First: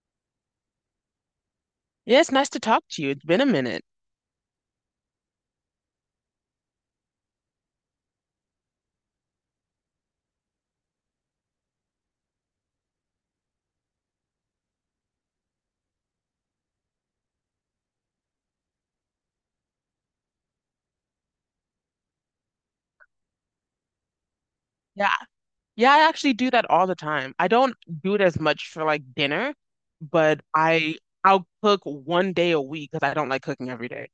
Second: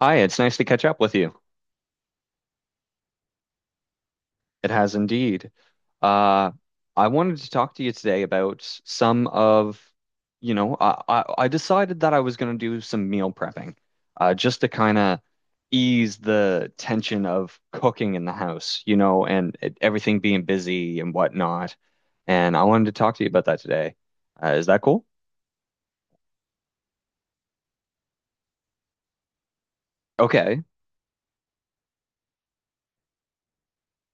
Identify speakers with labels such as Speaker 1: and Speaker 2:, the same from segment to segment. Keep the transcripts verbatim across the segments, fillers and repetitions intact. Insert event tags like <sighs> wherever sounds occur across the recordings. Speaker 1: Hi, it's nice to catch up with you.
Speaker 2: Yes, nice to talk to you. It's been a minute.
Speaker 1: It has indeed. Uh, I wanted to talk to you today about some of, you know, I, I, I decided that I was going to do some meal prepping, uh, just to kind of ease the tension of cooking in the house, you know, and it, everything being busy and whatnot. And I wanted to talk to you about that today. Uh, is that cool?
Speaker 2: Yeah. Yeah, I actually do that all the time. I don't do it as much for like dinner, but
Speaker 1: Okay.
Speaker 2: I I'll cook one day a week because I don't like cooking every day.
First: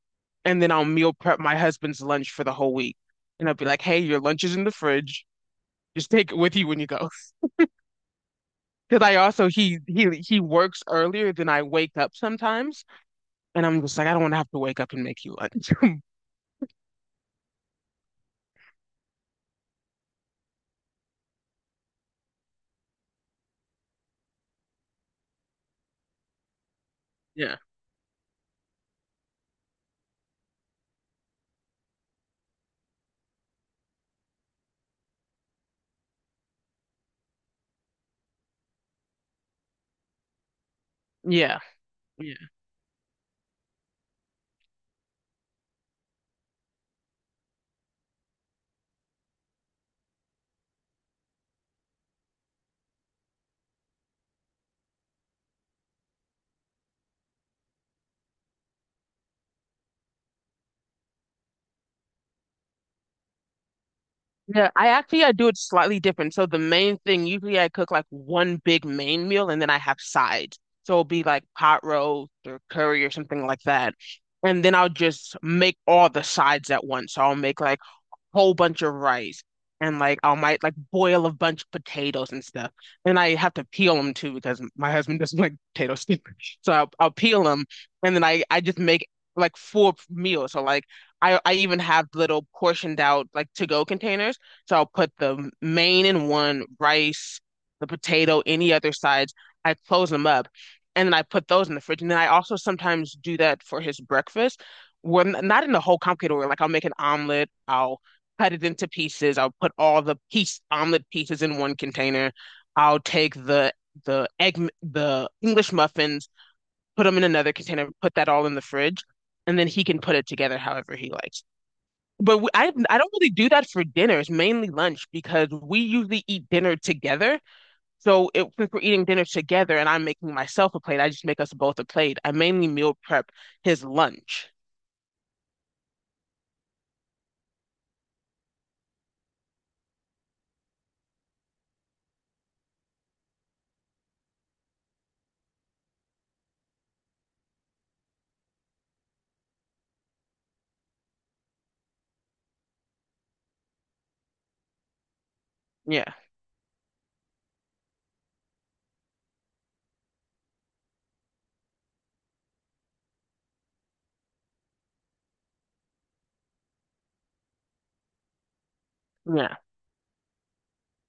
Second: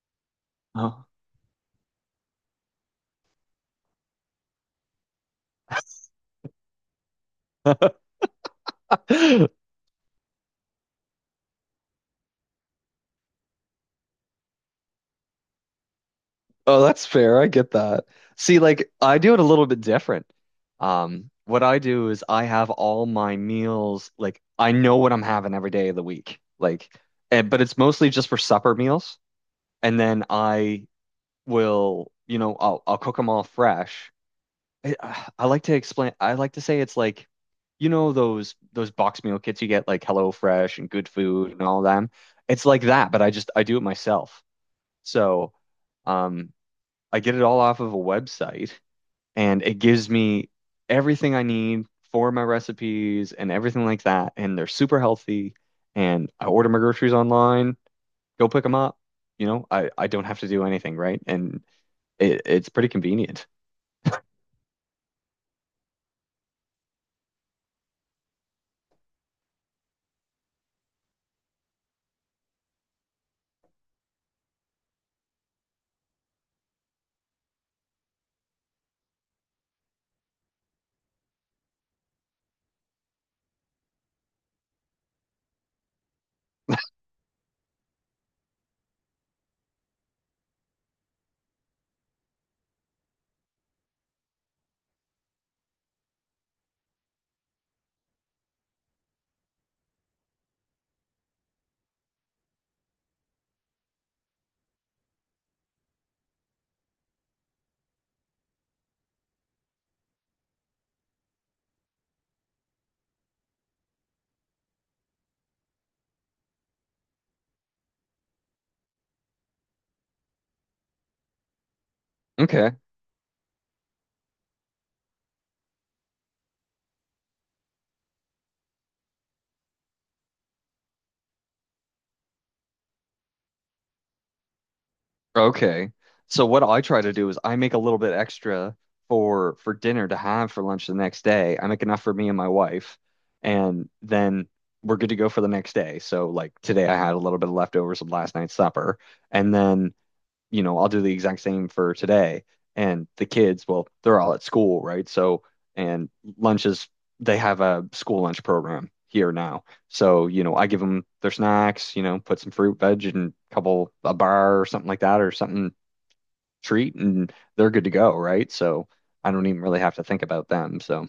Speaker 2: And then I'll
Speaker 1: Oh.
Speaker 2: meal prep my husband's lunch for the whole week. And I'll be like, "Hey, your lunch is in the fridge. Just take it with you when you go." <laughs> Because I also
Speaker 1: <laughs>
Speaker 2: he he he works earlier than I wake up sometimes, and I'm just like, I don't want to have to wake up and make you lunch. <laughs>
Speaker 1: Oh, that's fair. I get that. See, like I do it a little bit different. Um, what I do is I have all my meals, like I know what I'm having every day of the week. Like, and,
Speaker 2: Yeah.
Speaker 1: but it's mostly just for supper meals. And then I will, you know, I'll I'll cook them all fresh. I, I like to explain, I like to say it's like, you know, those those box meal kits you get like HelloFresh and Good Food
Speaker 2: Yeah.
Speaker 1: and all them. It's like that, but I just I do it myself. So, um I get it all off of a website and it gives me everything I need for my recipes and everything like that. And they're super healthy. And I order my groceries online, go pick them up. You know, I, I don't have to do anything, right? And it, it's pretty convenient.
Speaker 2: Yeah, I actually I do it slightly different. So the main thing, usually I cook like one big main meal and then I have sides. So it'll be like pot roast or curry or something like that. And then I'll just make all the sides at once. So I'll make like whole bunch of rice and like I might like boil a bunch of potatoes and stuff. And I have to peel them too because my husband doesn't like potatoes. <laughs> So I'll, I'll peel them and then I I just make like four meals. So like I I even have little portioned out like to go containers. So I'll put the main in one, rice, the potato, any other sides. I close them up and then I put those in the fridge. And then I also sometimes do that for his breakfast. When not in the whole complicated order, like I'll make an omelet, I'll cut it into pieces. I'll put all the piece omelet pieces in one container. I'll take the the egg the English muffins, put them in another container, put that all in the fridge, and then he can put it together however he likes. But we, I
Speaker 1: Okay.
Speaker 2: I don't really do that for dinners, mainly lunch because we usually eat dinner together. So it, since we're eating dinner together and I'm making myself a plate, I just make us both a plate. I mainly meal prep his lunch.
Speaker 1: Okay. So what I try to do is I make a little bit extra for for dinner to have for lunch the next day. I make enough for me and my wife, and then we're good to go for the next day. So like today I had a little bit of leftovers of last night's supper, and then you know, I'll do the exact same for today. And the kids, well, they're all at school, right? So,
Speaker 2: Yeah,
Speaker 1: and lunches, they have a school lunch program here now. So, you know, I give them their snacks, you know, put some fruit, veg, and a couple, a bar or something like that, or something treat, and they're good to go, right? So I don't
Speaker 2: yeah.
Speaker 1: even really have to think about them. So,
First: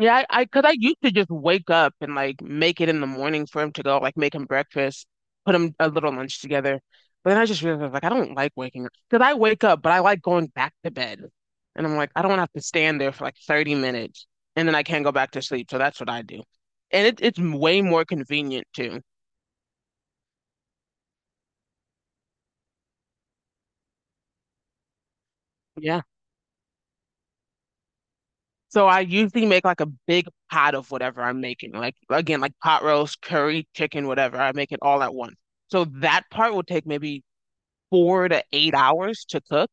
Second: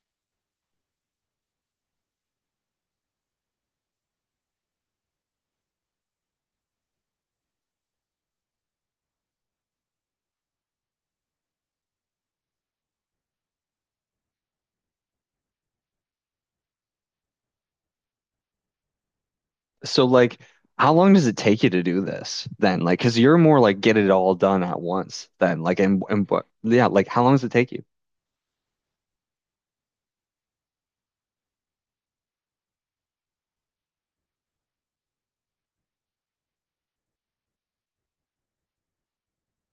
Speaker 2: Yeah, I, I, cause I used to just wake up and like make it in the morning for him to go, like make him breakfast, put him a little lunch together. But then I just realized like I don't like waking up. Cause I wake up, but I like going back to bed. And I'm like, I don't want to have to stand there for like thirty minutes and then I can't go back to sleep. So that's what I do. And it, it's way more convenient too.
Speaker 1: so like, how long does it take you to do this then? Like, because you're more like get it all done at once then. Like, and,
Speaker 2: Yeah.
Speaker 1: and what, yeah, like, how long does it take you?
Speaker 2: So I usually make like a big pot of whatever I'm making. Like again, like pot roast, curry, chicken, whatever. I make it all at once. So that part will take maybe four to eight hours to cook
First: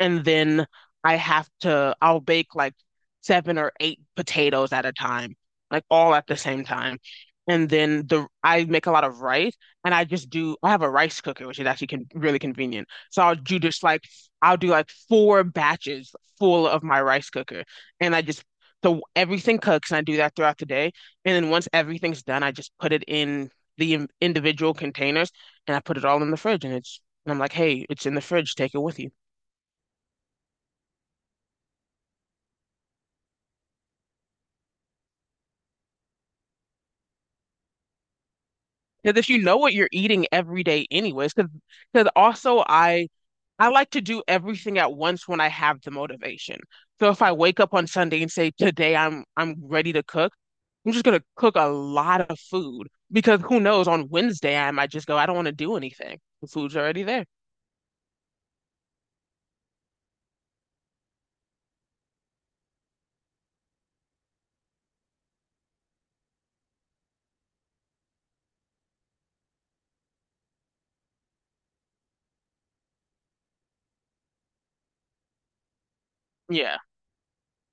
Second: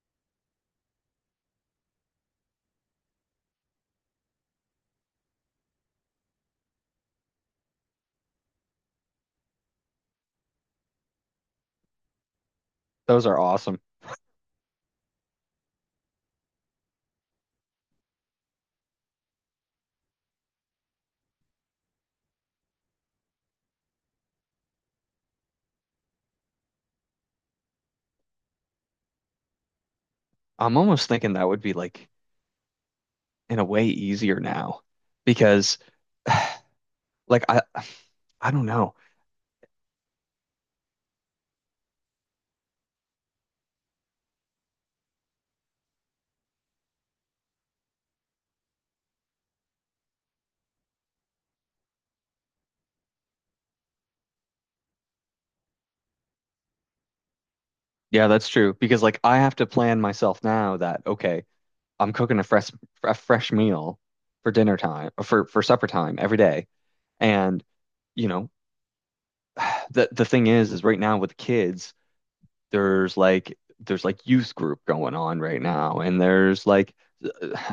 Speaker 2: and then I have to I'll bake like seven or eight potatoes at a time, like all at the same time. And then the I make a lot of rice and I just do I have a rice cooker, which is actually con really convenient. So
Speaker 1: Those
Speaker 2: I'll
Speaker 1: are
Speaker 2: do
Speaker 1: awesome.
Speaker 2: just like I'll do like four batches full of my rice cooker. And I just so everything cooks and I do that throughout the day. And then once everything's done, I just put it in the in- individual containers and I put it all in the fridge and it's and I'm like, hey, it's in the fridge, take it with you.
Speaker 1: I'm almost thinking that would be like in a way easier now because <sighs> like I I don't know.
Speaker 2: Because if you know what you're eating every day anyways, because because also I I like to do everything at once when I have the motivation. So if I wake up on Sunday and say, today I'm I'm ready to cook, I'm just gonna cook a lot of food because who knows, on Wednesday I might just go, I don't want to do anything. The food's already there.
Speaker 1: Yeah, that's true because like I have to plan myself now that okay, I'm cooking a fresh a fresh meal for dinner time for for supper time every day and you know <sighs> the the thing is is right now with kids there's like there's like youth group going on right now and there's
Speaker 2: Yeah,
Speaker 1: like <sighs>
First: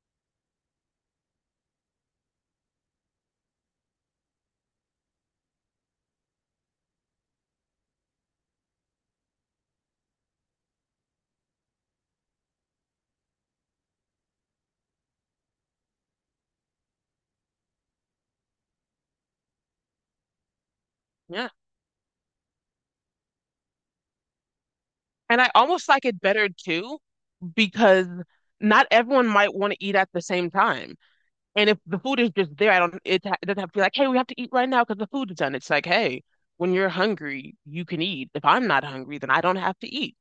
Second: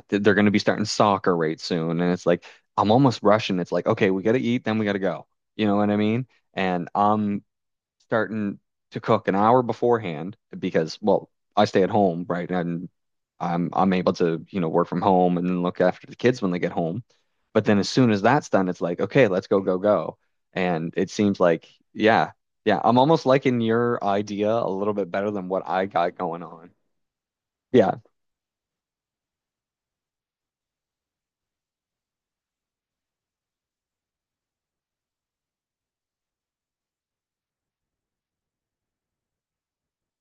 Speaker 1: they're going to be starting soccer right soon and it's like I'm almost rushing it's like okay we got to eat then we got to go you know what I mean and I'm starting to cook an hour beforehand because, well, I stay at home, right? And I'm I'm able to, you know, work from home and then look after the kids when they get home. But then as soon as that's done, it's like, okay, let's go, go, go. And it seems
Speaker 2: yeah.
Speaker 1: like, yeah, yeah, I'm almost liking your idea a little bit better
Speaker 2: And
Speaker 1: than
Speaker 2: I
Speaker 1: what I
Speaker 2: almost like
Speaker 1: got
Speaker 2: it
Speaker 1: going
Speaker 2: better
Speaker 1: on.
Speaker 2: too
Speaker 1: Yeah.
Speaker 2: because not everyone might want to eat at the same time. And if the food is just there, I don't, it, ha- it doesn't have to be like, hey, we have to eat right now because the food is done. It's like, hey, when you're hungry, you can eat. If I'm not hungry, then I don't have to eat.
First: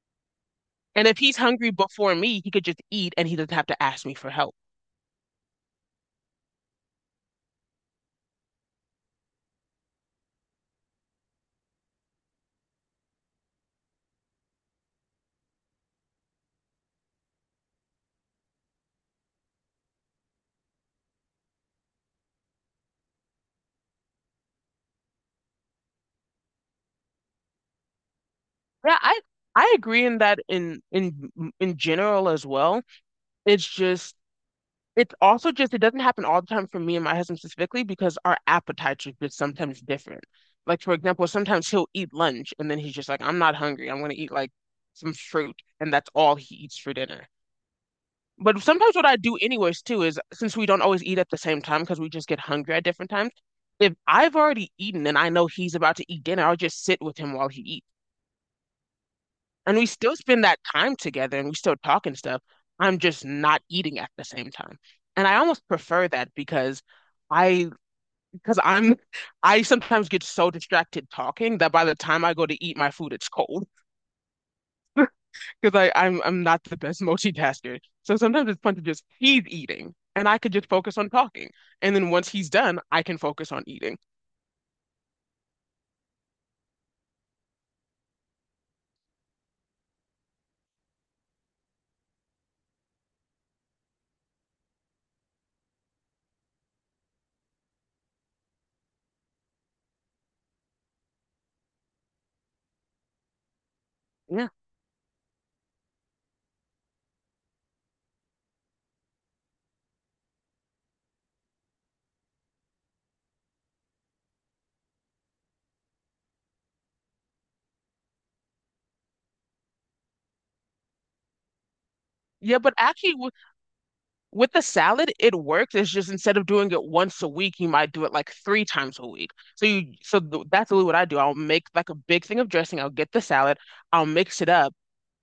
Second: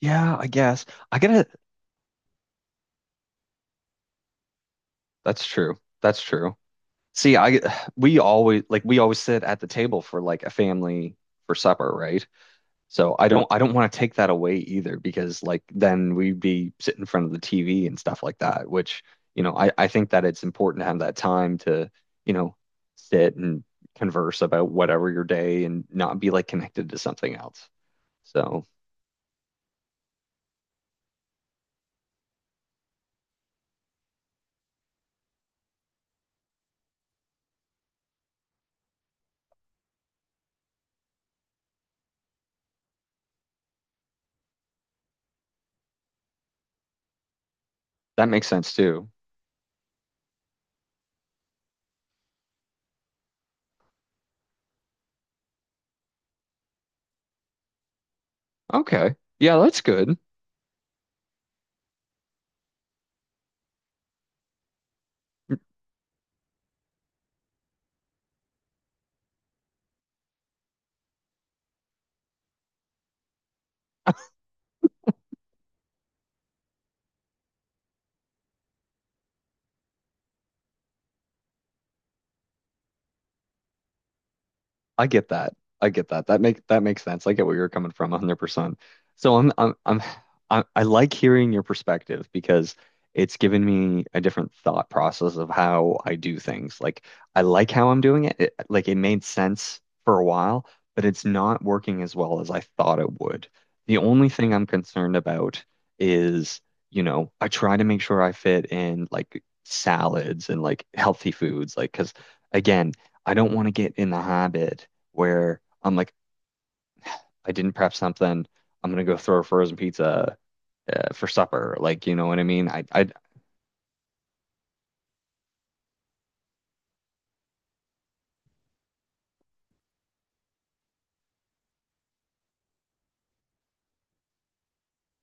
Speaker 1: Yeah, I guess.
Speaker 2: And
Speaker 1: I
Speaker 2: if he's
Speaker 1: gotta,
Speaker 2: hungry before me, he could just eat and he doesn't have to ask me for help.
Speaker 1: that's true. That's true. See, I, we always, like, we always sit at the table for like a family for supper, right? So I don't I don't want to take that away either because like then we'd be sitting in front of the T V and stuff like that, which, you know, I, I think that it's important to have that time to, you know, sit and converse about whatever your day and not be like connected to something else. So
Speaker 2: Yeah, I I agree in that in in in general as well. It's just it's also just, it doesn't happen all the time for me and my husband specifically because our appetites are just sometimes different. Like, for example, sometimes he'll eat lunch and then he's just like, I'm not hungry. I'm going to eat like some fruit. And that's all he eats for dinner.
Speaker 1: that makes
Speaker 2: But
Speaker 1: sense
Speaker 2: sometimes what
Speaker 1: too.
Speaker 2: I do, anyways, too, is since we don't always eat at the same time because we just get hungry at different times, if I've already eaten and I know he's about to eat dinner, I'll just sit with him while he eats.
Speaker 1: Okay. Yeah,
Speaker 2: And
Speaker 1: that's
Speaker 2: we still
Speaker 1: good.
Speaker 2: spend that time together and we still talk and stuff. I'm just not eating at the same time. And I almost prefer that because I because I'm <laughs> I sometimes get so distracted talking that by the time I go to eat my food, it's cold <laughs> because I I'm I'm not the best <laughs> multitasker. So sometimes it's fun to just he's eating and I could just focus on talking. And then once he's done, I can focus on eating.
Speaker 1: I get that. I get that. That make that makes sense. I get where you're coming from one hundred percent. So I'm I'm I'm I, I like hearing your perspective because it's given me a different thought process of how I do things. Like I like how I'm doing it. It like it made sense for a while, but it's not working as well as I thought it would. The only
Speaker 2: Yeah.
Speaker 1: thing I'm concerned about is, you know, I try to make sure I fit in like salads and like healthy foods, like because again, I don't want to get in the habit where I'm like, I didn't prep something. I'm gonna go throw a frozen pizza uh, for supper. Like, you know what I
Speaker 2: Yeah,
Speaker 1: mean?
Speaker 2: but
Speaker 1: I, I,
Speaker 2: actually it was with the salad, it works. It's just instead of doing it once a week, you might do it like three times a week. So you, so th that's really what I do. I'll make like a big thing of dressing. I'll get the salad. I'll mix it up,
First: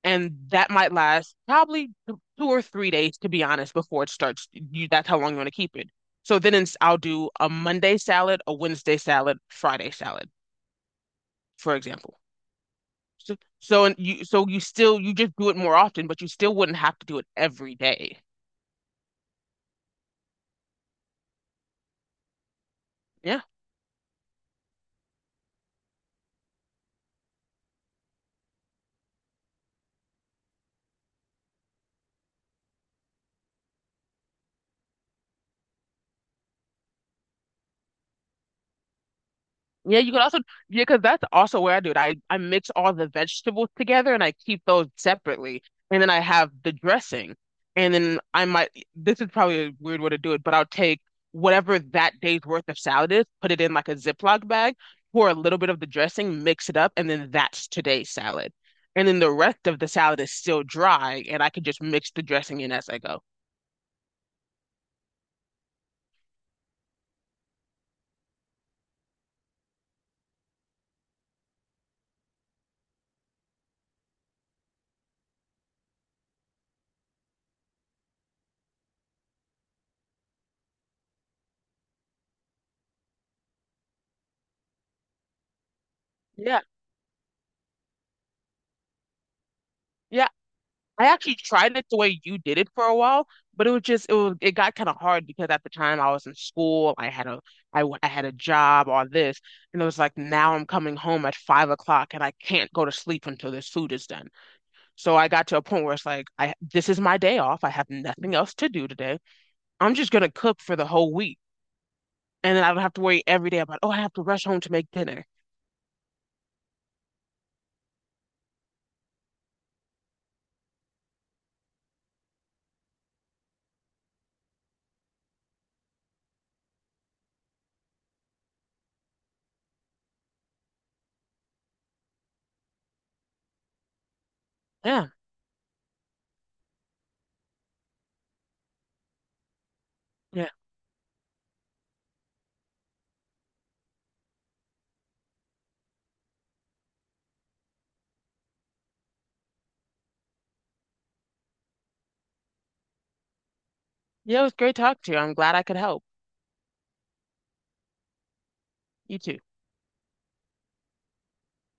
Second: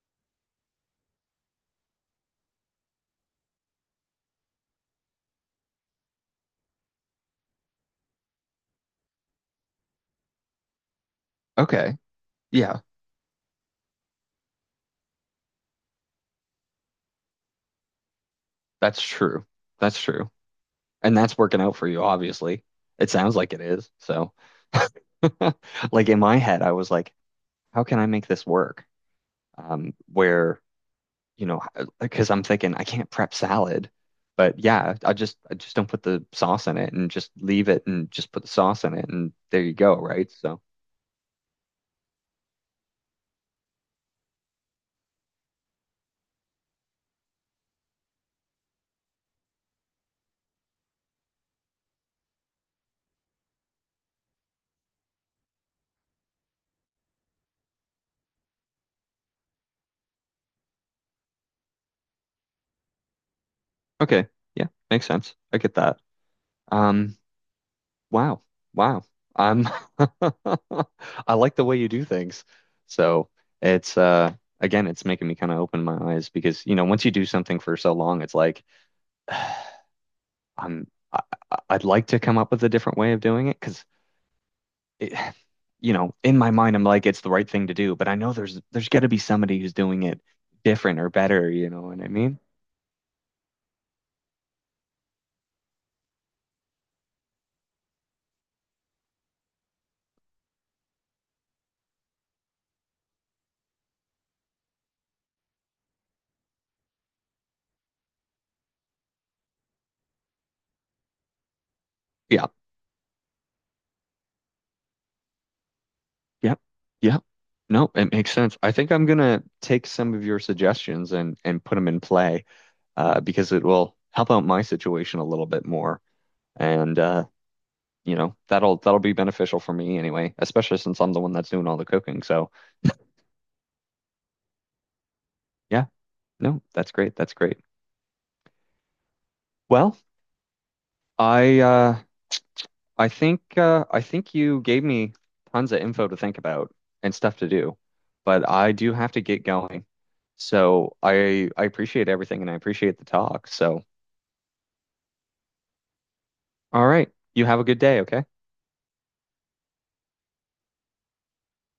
Speaker 2: and that might last probably t- two or three days, to be honest, before it starts. You, that's how long you want to keep it. So then it's, I'll do a Monday salad, a Wednesday salad, Friday salad, for
Speaker 1: okay,
Speaker 2: example.
Speaker 1: yeah,
Speaker 2: So, so and you, so you still you just do it more often, but you still wouldn't have to do it every day.
Speaker 1: that's true. That's true, and that's working out for you, obviously. It sounds
Speaker 2: Yeah.
Speaker 1: like it is. So, <laughs> like in my head, I was like, how can I make this work? Um, where you know, because I'm thinking I can't prep salad, but yeah, I just I just don't put the sauce in it and just leave it and just put the sauce in it and there you go,
Speaker 2: Yeah, you could
Speaker 1: right?
Speaker 2: also,
Speaker 1: So,
Speaker 2: yeah, because that's also where I do it. I, I mix all the vegetables together and I keep those separately. And then I have the dressing. And then I might, this is probably a weird way to do it, but I'll take whatever that day's worth of salad is, put it in like a Ziploc bag, pour a little bit of the dressing, mix it up, and then that's today's salad. And then the rest of the salad is still dry, and I can just mix the dressing in as I go.
Speaker 1: okay, yeah, makes sense. I get that. Um, wow. Wow. Um, <laughs> I like the way you do things. So it's uh again, it's making me kind of open my eyes because, you know, once you do something for so long, it's like <sighs> I'm I, I- I'd like to come up with a different way of doing it because it, <sighs> you know, in my
Speaker 2: Yeah.
Speaker 1: mind, I'm like it's the right thing to do, but I know there's there's got to be somebody who's doing it
Speaker 2: Yeah,
Speaker 1: different
Speaker 2: I
Speaker 1: or
Speaker 2: actually
Speaker 1: better, you
Speaker 2: tried
Speaker 1: know
Speaker 2: it the
Speaker 1: what I
Speaker 2: way you
Speaker 1: mean?
Speaker 2: did it for a while, but it was just it was it got kind of hard because at the time I was in school, I had a I, w- I had a job or this, and it was like now I'm coming home at five o'clock and I can't go to sleep until this food is done. So I got to a point where it's like I this is my day off. I have nothing else to do today. I'm just gonna cook for the whole week,
Speaker 1: Yeah,
Speaker 2: and then I don't have to worry every day about oh I have to rush home to make dinner.
Speaker 1: yeah, yeah. No, it makes sense. I think I'm gonna take some of your suggestions and and put them in play. Uh, because it will help out my situation a little bit more. And uh, you know, that'll that'll be beneficial for me anyway, especially since I'm the one that's doing all the cooking. So
Speaker 2: Yeah,
Speaker 1: yeah, no, that's great. That's great. Well,
Speaker 2: yeah,
Speaker 1: I uh, I think uh, I think you gave me tons of info to think about and stuff to do, but I do have to get going. So I I appreciate everything and I appreciate the talk. So
Speaker 2: yeah. It was great talking to you. I'm glad I could help.
Speaker 1: all right, you have a good day, okay?
Speaker 2: You too.